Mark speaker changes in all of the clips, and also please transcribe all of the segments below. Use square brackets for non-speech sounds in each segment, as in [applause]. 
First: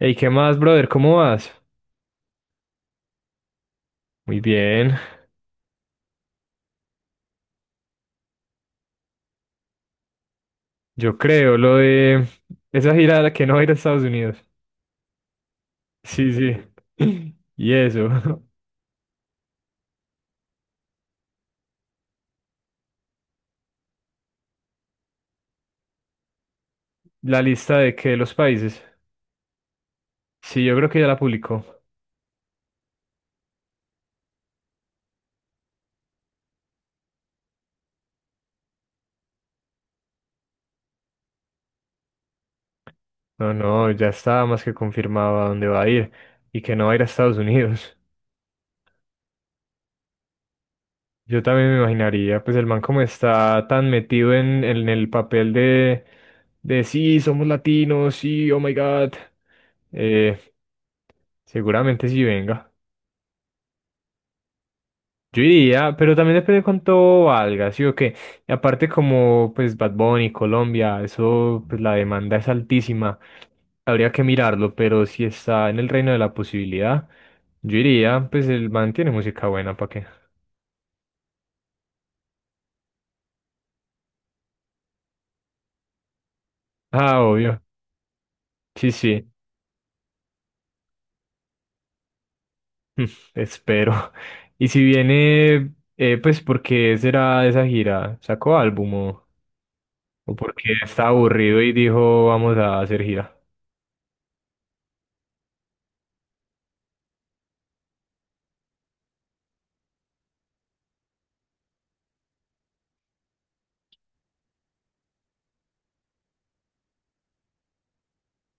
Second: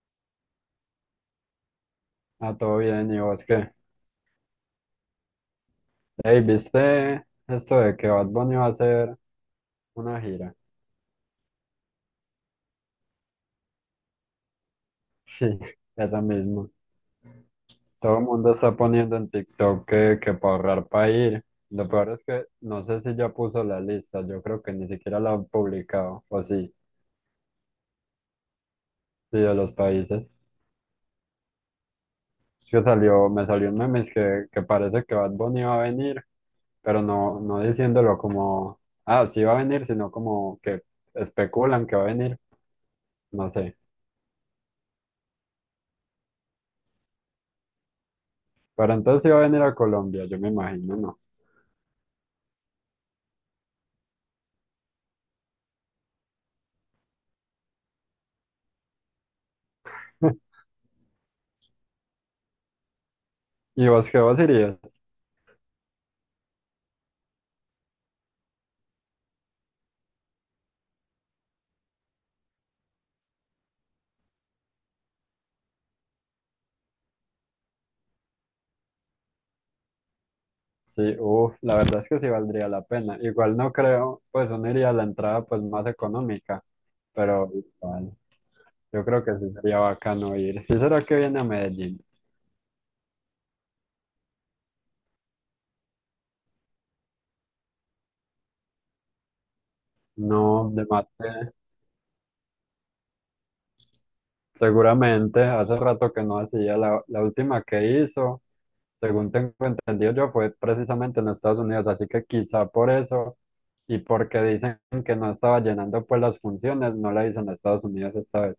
Speaker 1: Ey, ¿qué más, brother? ¿Cómo vas?
Speaker 2: Ah, todo bien, ¿y vos qué?
Speaker 1: Muy bien.
Speaker 2: Ey, ¿viste esto de que Bad Bunny va a hacer una gira? [laughs]
Speaker 1: Yo creo lo de esa gira a la que no va a ir a Estados Unidos.
Speaker 2: Sí, eso
Speaker 1: Sí,
Speaker 2: mismo.
Speaker 1: sí. [laughs] Y eso.
Speaker 2: Todo el
Speaker 1: [laughs]
Speaker 2: mundo está poniendo en TikTok que para ahorrar para ir. Lo peor es que no sé si ya puso la lista, yo creo que ni siquiera la han publicado, o sí,
Speaker 1: La lista de que los países.
Speaker 2: sí, de los países.
Speaker 1: Sí, yo creo que ya la publicó.
Speaker 2: Es que salió, me salió un meme es que parece que Bad Bunny va a venir, pero no diciéndolo como, ah, sí va a venir, sino como que especulan que va a venir,
Speaker 1: No,
Speaker 2: no sé.
Speaker 1: no, ya estaba más que confirmado a dónde va a ir y que no va a ir a Estados Unidos.
Speaker 2: Pero entonces iba a venir a Colombia, yo me imagino, ¿no?
Speaker 1: Yo también me imaginaría, pues el man como está tan metido en el papel de sí, somos latinos, sí, oh my God. Eh,
Speaker 2: [laughs]
Speaker 1: seguramente sí venga.
Speaker 2: ¿Y vos qué vos irías?
Speaker 1: Yo iría, pero también depende de cuánto valga, ¿sí o qué? Y aparte como pues Bad Bunny, Colombia, eso, pues la demanda es altísima. Habría que mirarlo, pero si está en el reino de la posibilidad, yo iría, pues el man tiene música buena, ¿para qué?
Speaker 2: Sí, uff, la verdad es que sí valdría la pena. Igual no creo, pues uno iría a la entrada pues más económica,
Speaker 1: Ah,
Speaker 2: pero
Speaker 1: obvio.
Speaker 2: igual,
Speaker 1: Sí,
Speaker 2: yo creo
Speaker 1: sí.
Speaker 2: que
Speaker 1: [laughs]
Speaker 2: sí sería bacano ir. ¿Sí será que viene a Medellín?
Speaker 1: Mm, espero. Y si viene, pues, ¿por qué será esa gira? ¿Sacó álbum o
Speaker 2: No,
Speaker 1: porque
Speaker 2: de
Speaker 1: está
Speaker 2: mate.
Speaker 1: aburrido y dijo, vamos a hacer gira?
Speaker 2: Seguramente, hace rato que no hacía. La última que hizo, según tengo entendido yo, fue precisamente en Estados Unidos, así que quizá por eso y porque dicen que no estaba llenando pues las funciones, no la hizo en Estados Unidos esta vez.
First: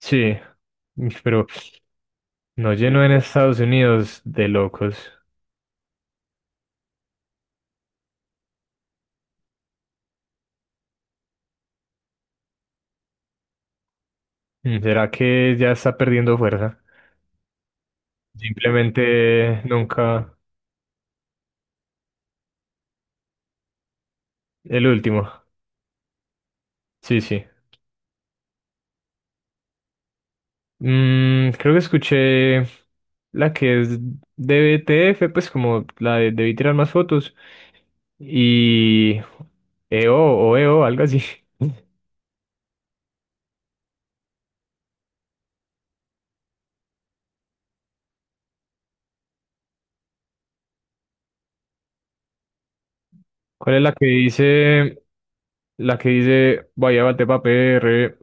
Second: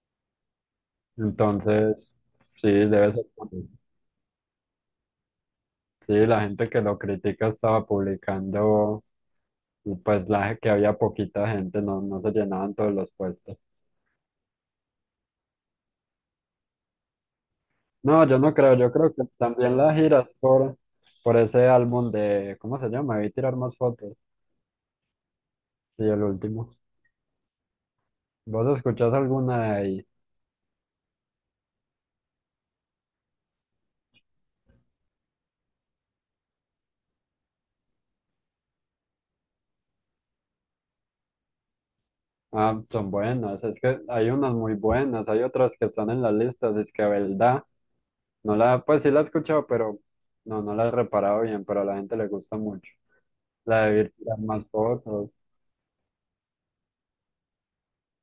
Speaker 1: Sí, pero
Speaker 2: Entonces, sí,
Speaker 1: no llenó en
Speaker 2: debe ser por
Speaker 1: Estados
Speaker 2: eso.
Speaker 1: Unidos de locos.
Speaker 2: Sí, la gente que lo critica estaba publicando, y, pues la que había poquita gente, no se llenaban todos los puestos.
Speaker 1: Mm, ¿será que ya está perdiendo fuerza?
Speaker 2: No, yo no creo, yo creo que
Speaker 1: Simplemente
Speaker 2: también la giras
Speaker 1: nunca
Speaker 2: por ese álbum de, ¿cómo se llama? Vi tirar más fotos.
Speaker 1: el último.
Speaker 2: Sí, el último.
Speaker 1: Sí, sí.
Speaker 2: ¿Vos escuchás alguna y
Speaker 1: Mm, creo que escuché la que es de BTF, pues como la de Debí tirar más fotos. Y EO o EO, algo así. [laughs]
Speaker 2: ah, son buenas? Es que hay unas muy buenas, hay otras que están en las listas, es que verdad. No la, pues sí la he escuchado, pero no la he reparado bien, pero a la gente le gusta mucho.
Speaker 1: ¿Cuál es
Speaker 2: La
Speaker 1: la
Speaker 2: de
Speaker 1: que
Speaker 2: Vi tirar más
Speaker 1: dice?
Speaker 2: fotos.
Speaker 1: La que dice, vaya, bate pa' PR.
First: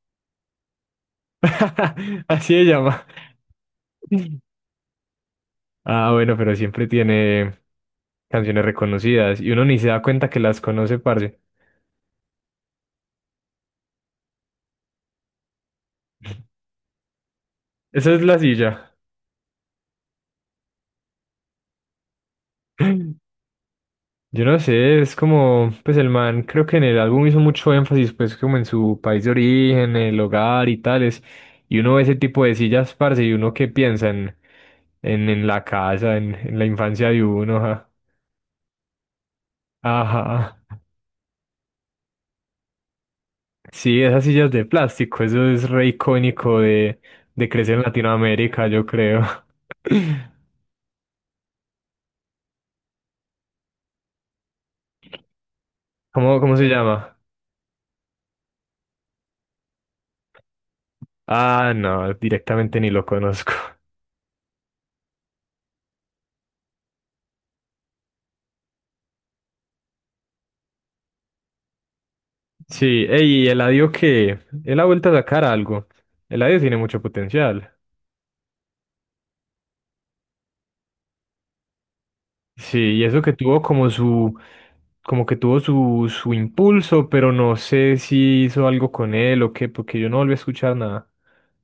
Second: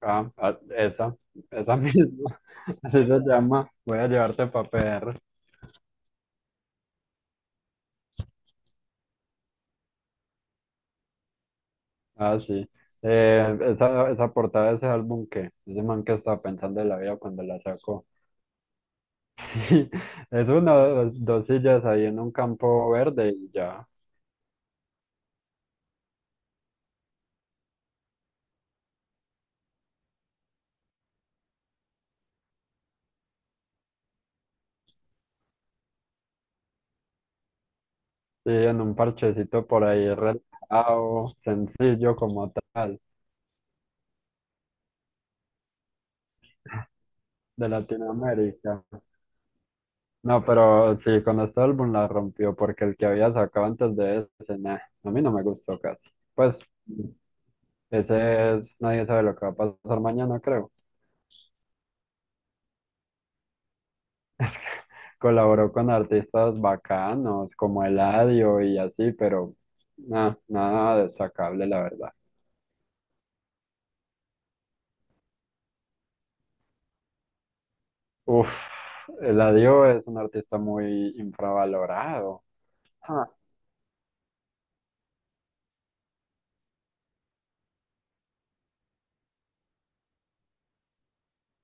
Speaker 2: Ah, ah, esa
Speaker 1: [laughs]
Speaker 2: misma.
Speaker 1: Así se
Speaker 2: [laughs]
Speaker 1: llama.
Speaker 2: Así se llama. Voy a
Speaker 1: [laughs]
Speaker 2: llevarte papel.
Speaker 1: Ah, bueno, pero siempre tiene canciones reconocidas y uno ni se da cuenta que las conoce, parce.
Speaker 2: Ah, sí. Esa, esa portada de ese álbum que ese man que estaba pensando en la vida cuando la sacó.
Speaker 1: Esa es la silla. [gasps]
Speaker 2: [laughs] Es una, dos, dos sillas ahí en un campo verde
Speaker 1: [laughs]
Speaker 2: y ya.
Speaker 1: Yo no sé, es como, pues el man creo que en el álbum hizo mucho énfasis, pues como en su país de origen, el hogar y tales. Y uno ve ese tipo de sillas, parce, y uno que piensa en la casa, en la infancia de uno. Ajá.
Speaker 2: Sí, en un parchecito por ahí
Speaker 1: Ajá.
Speaker 2: relajado, sencillo como tal,
Speaker 1: Sí, esas sillas de plástico, eso es re icónico de
Speaker 2: de
Speaker 1: crecer en Latinoamérica,
Speaker 2: Latinoamérica.
Speaker 1: yo creo. [laughs]
Speaker 2: No, pero sí, con este álbum la rompió porque el que había sacado antes de ese, nah, a mí no me gustó casi.
Speaker 1: ¿Cómo, cómo
Speaker 2: Pues
Speaker 1: se llama?
Speaker 2: ese es, nadie sabe lo que va a pasar mañana, creo.
Speaker 1: Ah, no, directamente ni lo conozco. [laughs]
Speaker 2: Colaboró con artistas bacanos como Eladio y así, pero nada, nada destacable, la verdad.
Speaker 1: Sí, ey, y Eladio que él ha vuelto a sacar algo. Eladio tiene mucho potencial.
Speaker 2: Uf, Eladio es un artista muy infravalorado.
Speaker 1: Sí, y eso
Speaker 2: Ah,
Speaker 1: que tuvo como su, como que tuvo su, su impulso, pero no sé si hizo algo con él o qué, porque yo no volví a escuchar nada.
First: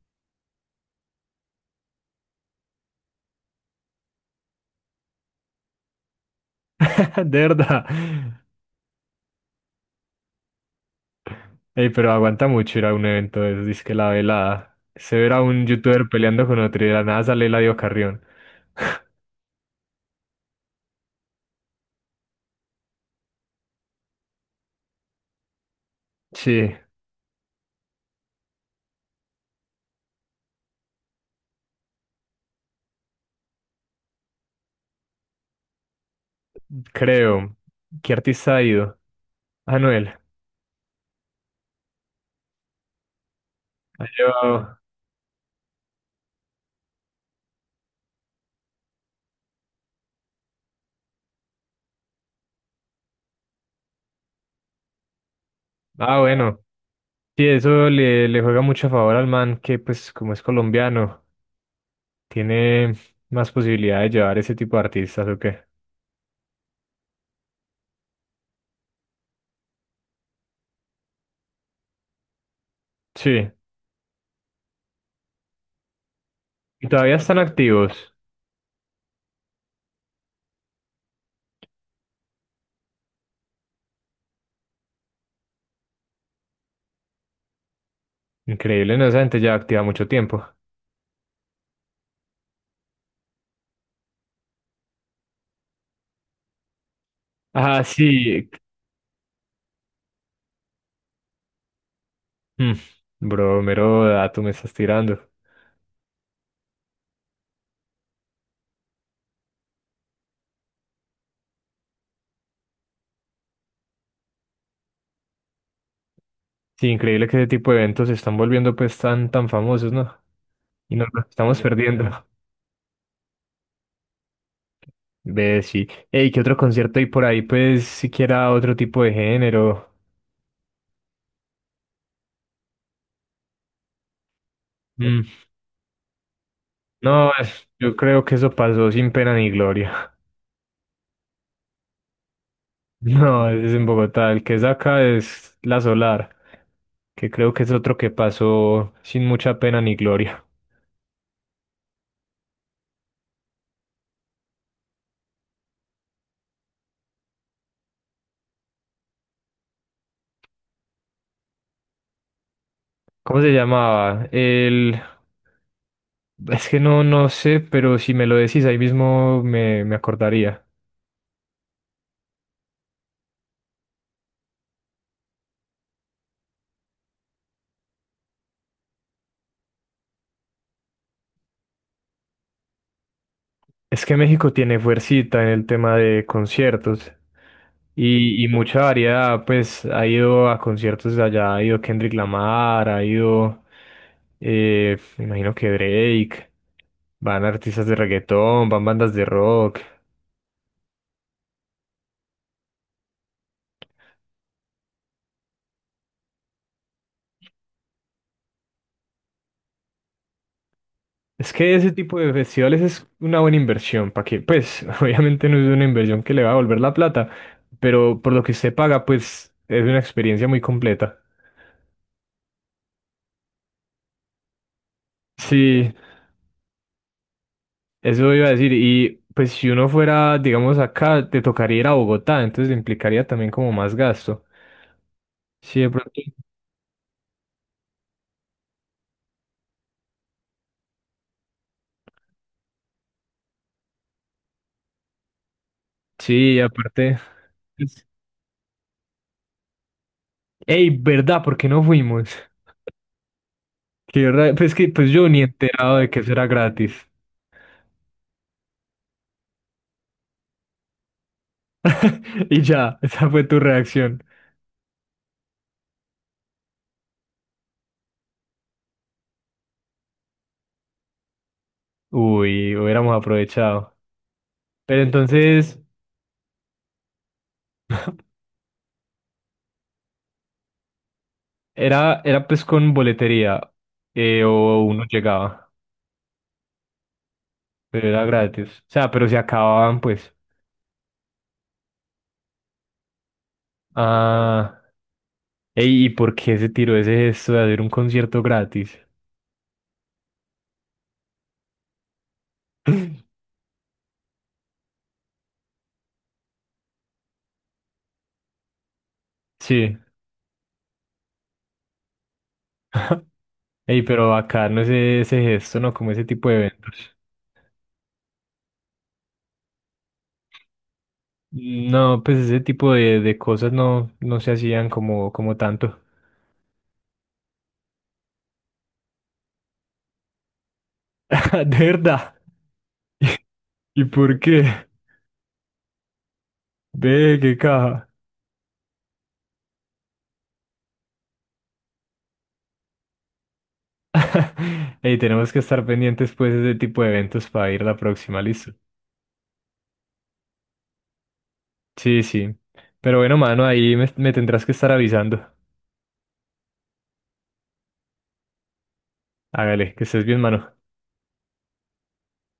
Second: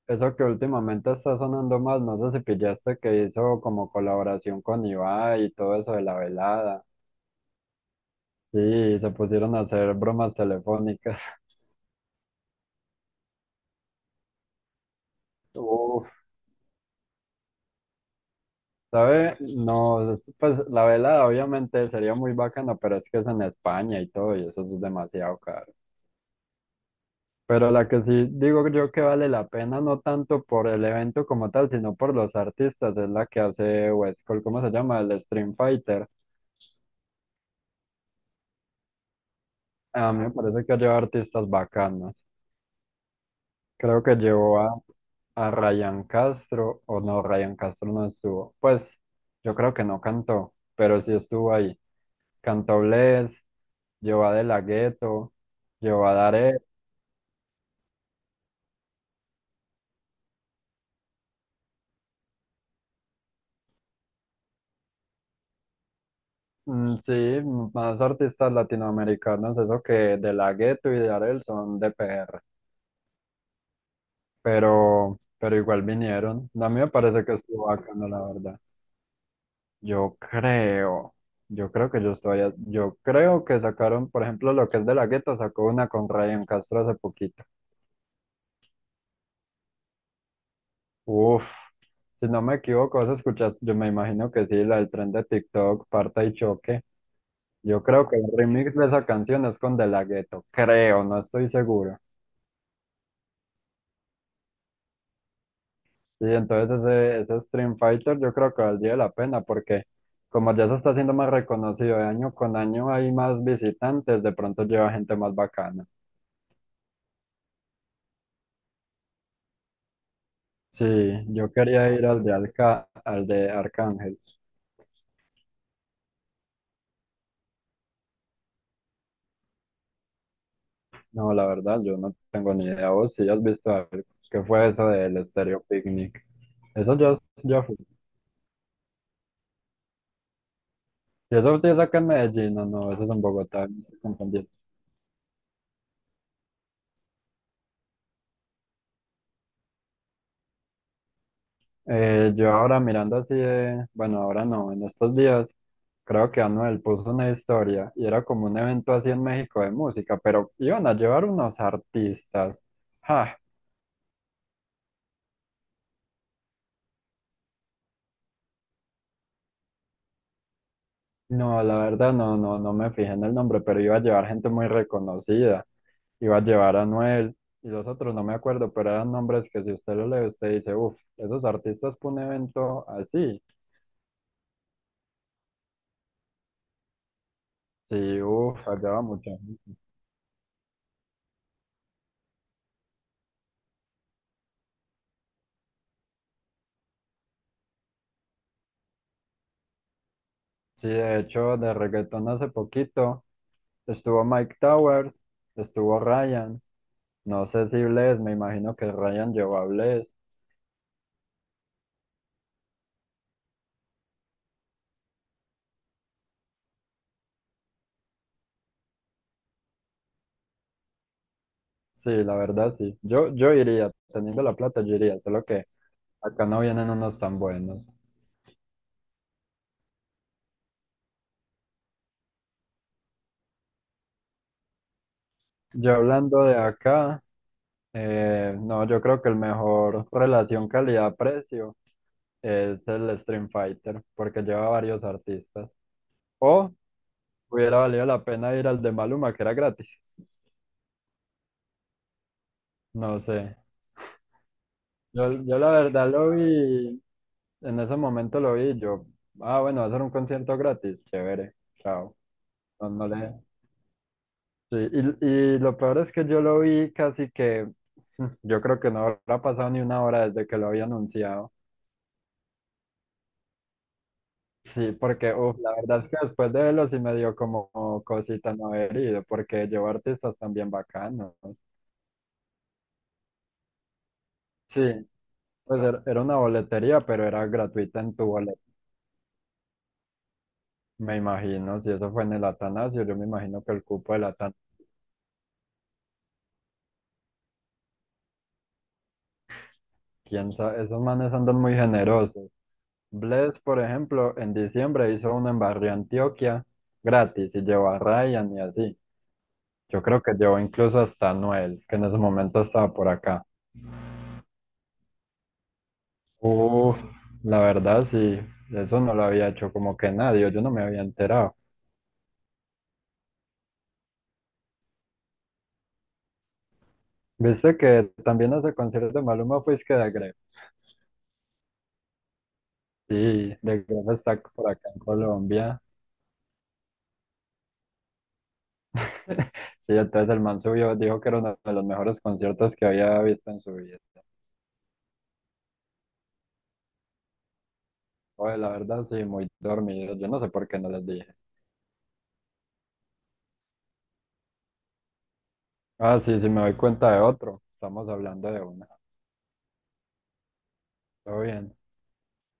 Speaker 2: eso que últimamente está sonando más, no sé si pillaste que hizo como colaboración con Ibai y todo eso de la velada.
Speaker 1: [laughs] De verdad.
Speaker 2: Sí, se pusieron a hacer bromas telefónicas.
Speaker 1: Ey, pero aguanta mucho ir a un evento de esos, dice que la velada. Se verá un youtuber
Speaker 2: Uf,
Speaker 1: peleando con otro y de la nada sale Eladio Carrión. [laughs]
Speaker 2: ¿sabe? No, pues la velada obviamente sería muy bacana, pero es que es en España y todo, y eso es demasiado caro.
Speaker 1: Sí,
Speaker 2: Pero la que sí digo yo que vale la pena, no tanto por el evento como tal, sino por los artistas, es la que hace West Cole, ¿cómo se llama? El Stream Fighter.
Speaker 1: creo. ¿Qué artista ha ido?
Speaker 2: A
Speaker 1: Anuel.
Speaker 2: mí me parece que lleva artistas bacanos. Creo que llevó
Speaker 1: Yo...
Speaker 2: a Ryan Castro, o no, Ryan Castro no estuvo. Pues yo creo que no cantó, pero sí estuvo ahí. Cantó Bless, llevó a De La Ghetto, llevó a
Speaker 1: Ah,
Speaker 2: Daré.
Speaker 1: bueno. Sí, eso le, le juega mucho a favor al man que, pues, como es colombiano, tiene más posibilidad de llevar ese tipo de artistas, ¿o qué?
Speaker 2: Mm, sí, más artistas latinoamericanos, eso que De La Ghetto y Daré son de PR.
Speaker 1: Sí.
Speaker 2: Pero igual vinieron. A mí
Speaker 1: Y
Speaker 2: me
Speaker 1: todavía
Speaker 2: parece que
Speaker 1: están
Speaker 2: estuvo bacano,
Speaker 1: activos.
Speaker 2: la verdad. Yo creo, yo creo que yo estoy, yo creo que sacaron, por ejemplo, lo que es de la gueto, sacó una con Ryan Castro hace poquito.
Speaker 1: Increíble, ¿no? Esa gente ya activa mucho tiempo.
Speaker 2: Uf, si no me equivoco, vas a escuchar, yo me imagino que sí, la del tren de TikTok, Parta y Choque.
Speaker 1: Ah,
Speaker 2: Yo creo que el
Speaker 1: sí.
Speaker 2: remix de esa canción es con De La Ghetto, creo, no estoy seguro.
Speaker 1: Mm, bro, mero dato me estás tirando.
Speaker 2: Sí, entonces ese Stream Fighter yo creo que valdría la pena porque como ya se está haciendo más reconocido de año con año hay más visitantes, de pronto lleva gente más bacana.
Speaker 1: Sí, increíble que ese tipo de eventos se están volviendo, pues, tan, tan famosos, ¿no?
Speaker 2: Sí,
Speaker 1: Y nos los
Speaker 2: yo
Speaker 1: estamos
Speaker 2: quería ir al
Speaker 1: perdiendo.
Speaker 2: de Alca, al de Arcángel.
Speaker 1: Ve, sí. Ey, ¿qué otro concierto hay por ahí? Pues, siquiera otro tipo de género.
Speaker 2: No, la verdad, yo no tengo ni idea. Vos si has visto algo. ¿Qué fue eso
Speaker 1: Mm,
Speaker 2: del Stereo Picnic? Eso ya,
Speaker 1: no,
Speaker 2: ya
Speaker 1: es-
Speaker 2: fue.
Speaker 1: yo creo que eso pasó sin pena ni gloria.
Speaker 2: Y eso sí es acá en Medellín, no, no,
Speaker 1: [laughs]
Speaker 2: eso es en
Speaker 1: No,
Speaker 2: Bogotá,
Speaker 1: es
Speaker 2: me
Speaker 1: en
Speaker 2: estoy
Speaker 1: Bogotá. El
Speaker 2: confundiendo.
Speaker 1: que es acá es la Solar, que creo que es otro que pasó sin mucha pena ni gloria.
Speaker 2: Yo ahora mirando así de, bueno, ahora no, en estos días creo que Anuel puso una historia y era como un evento así en México de música, pero iban a llevar unos artistas. Ja,
Speaker 1: ¿Cómo se llamaba? El... Es que no, no sé, pero si me lo decís ahí mismo me, me acordaría.
Speaker 2: no, la verdad no me fijé en el nombre, pero iba a llevar gente muy reconocida. Iba a llevar a Anuel y los otros no me acuerdo, pero eran nombres que si usted lo lee, usted dice, uff, esos artistas para un evento así.
Speaker 1: Es que México tiene fuercita en el tema de conciertos
Speaker 2: Sí,
Speaker 1: y
Speaker 2: uff,
Speaker 1: mucha
Speaker 2: allá va mucha
Speaker 1: variedad,
Speaker 2: gente.
Speaker 1: pues ha ido a conciertos de allá, ha ido Kendrick Lamar, ha ido, me imagino que Drake, van artistas de reggaetón, van bandas de rock.
Speaker 2: Sí, de hecho, de reggaetón hace poquito estuvo Mike Towers, estuvo Ryan. No sé si Blaze, me imagino que Ryan llevó a Blaze.
Speaker 1: Es que ese tipo de festivales es una buena inversión, ¿para que pues [laughs] obviamente no es una inversión que le va a volver la plata, pero por lo que usted paga, pues es una experiencia muy completa.
Speaker 2: Sí, la verdad sí. Yo iría, teniendo la plata, yo iría, solo que
Speaker 1: Sí,
Speaker 2: acá no vienen unos tan buenos.
Speaker 1: eso iba a decir, y pues si uno fuera, digamos, acá, te tocaría ir a Bogotá, entonces implicaría también como más gasto. Sí, de
Speaker 2: Yo
Speaker 1: pronto.
Speaker 2: hablando de acá, no, yo creo que el mejor relación calidad-precio es el Stream Fighter, porque lleva varios artistas.
Speaker 1: Sí,
Speaker 2: O
Speaker 1: aparte.
Speaker 2: hubiera valido
Speaker 1: Pues,
Speaker 2: la pena ir al de Maluma, que era gratis.
Speaker 1: ey, ¿verdad? ¿Por qué no fuimos? [laughs]
Speaker 2: No sé.
Speaker 1: Qué ra- pues que pues yo
Speaker 2: Yo,
Speaker 1: ni
Speaker 2: yo la
Speaker 1: enterado de
Speaker 2: verdad
Speaker 1: que
Speaker 2: lo
Speaker 1: eso era gratis.
Speaker 2: vi, en ese momento lo vi, y yo, ah, bueno, va a ser un concierto gratis, chévere, chao.
Speaker 1: [laughs] Y
Speaker 2: No,
Speaker 1: ya,
Speaker 2: no
Speaker 1: esa
Speaker 2: le...
Speaker 1: fue tu reacción.
Speaker 2: Sí, y lo peor es que yo lo vi casi que, [laughs] yo creo que no habrá pasado ni una hora desde que lo había anunciado.
Speaker 1: Uy, hubiéramos aprovechado.
Speaker 2: Sí,
Speaker 1: Pero
Speaker 2: porque uf, la
Speaker 1: entonces,
Speaker 2: verdad es que después de verlo sí me dio como cosita no haber ido, porque llevo artistas también bacanos.
Speaker 1: era, era pues con boletería,
Speaker 2: Sí,
Speaker 1: o uno llegaba,
Speaker 2: pues era una boletería, pero era gratuita
Speaker 1: pero
Speaker 2: en
Speaker 1: era
Speaker 2: tu boleto,
Speaker 1: gratis. O sea, pero se acababan pues.
Speaker 2: me imagino. Si eso fue en el Atanasio, yo me imagino que el cupo del Atanasio,
Speaker 1: Ah. Ey, ¿y por qué se tiró ese gesto de hacer un concierto gratis?
Speaker 2: quién sabe, esos manes andan muy generosos. Bless, por ejemplo, en diciembre hizo una en Barrio Antioquia gratis y llevó a Ryan y así.
Speaker 1: Sí.
Speaker 2: Yo creo que llevó incluso hasta a Noel, que en ese momento estaba por acá.
Speaker 1: Ey, pero acá no es ese gesto, ¿no? Como ese tipo de
Speaker 2: Uf,
Speaker 1: eventos.
Speaker 2: la verdad sí, eso no lo había hecho como que nadie, yo no me había enterado.
Speaker 1: No, pues ese tipo de cosas no, no se hacían como, como tanto.
Speaker 2: ¿Viste que también hace conciertos de Maluma fuiste que de Gref?
Speaker 1: [laughs] De verdad.
Speaker 2: Sí, de
Speaker 1: ¿Y
Speaker 2: Gref
Speaker 1: por
Speaker 2: está
Speaker 1: qué?
Speaker 2: por acá en Colombia.
Speaker 1: Ve, qué caja.
Speaker 2: [laughs] Sí, entonces el man subió, dijo que era uno de los mejores conciertos que había visto en su vida.
Speaker 1: [laughs] Ey, tenemos que estar pendientes pues de ese tipo de eventos para ir la próxima,
Speaker 2: Oye, la
Speaker 1: ¿listo?
Speaker 2: verdad sí, muy dormido, yo no sé por qué no les dije.
Speaker 1: Sí, sí. Pero bueno, mano, ahí me, me tendrás que estar avisando.
Speaker 2: Ah, sí, si me doy cuenta de otro. Estamos hablando de una.
Speaker 1: Hágale, que estés bien, mano.
Speaker 2: Todo bien.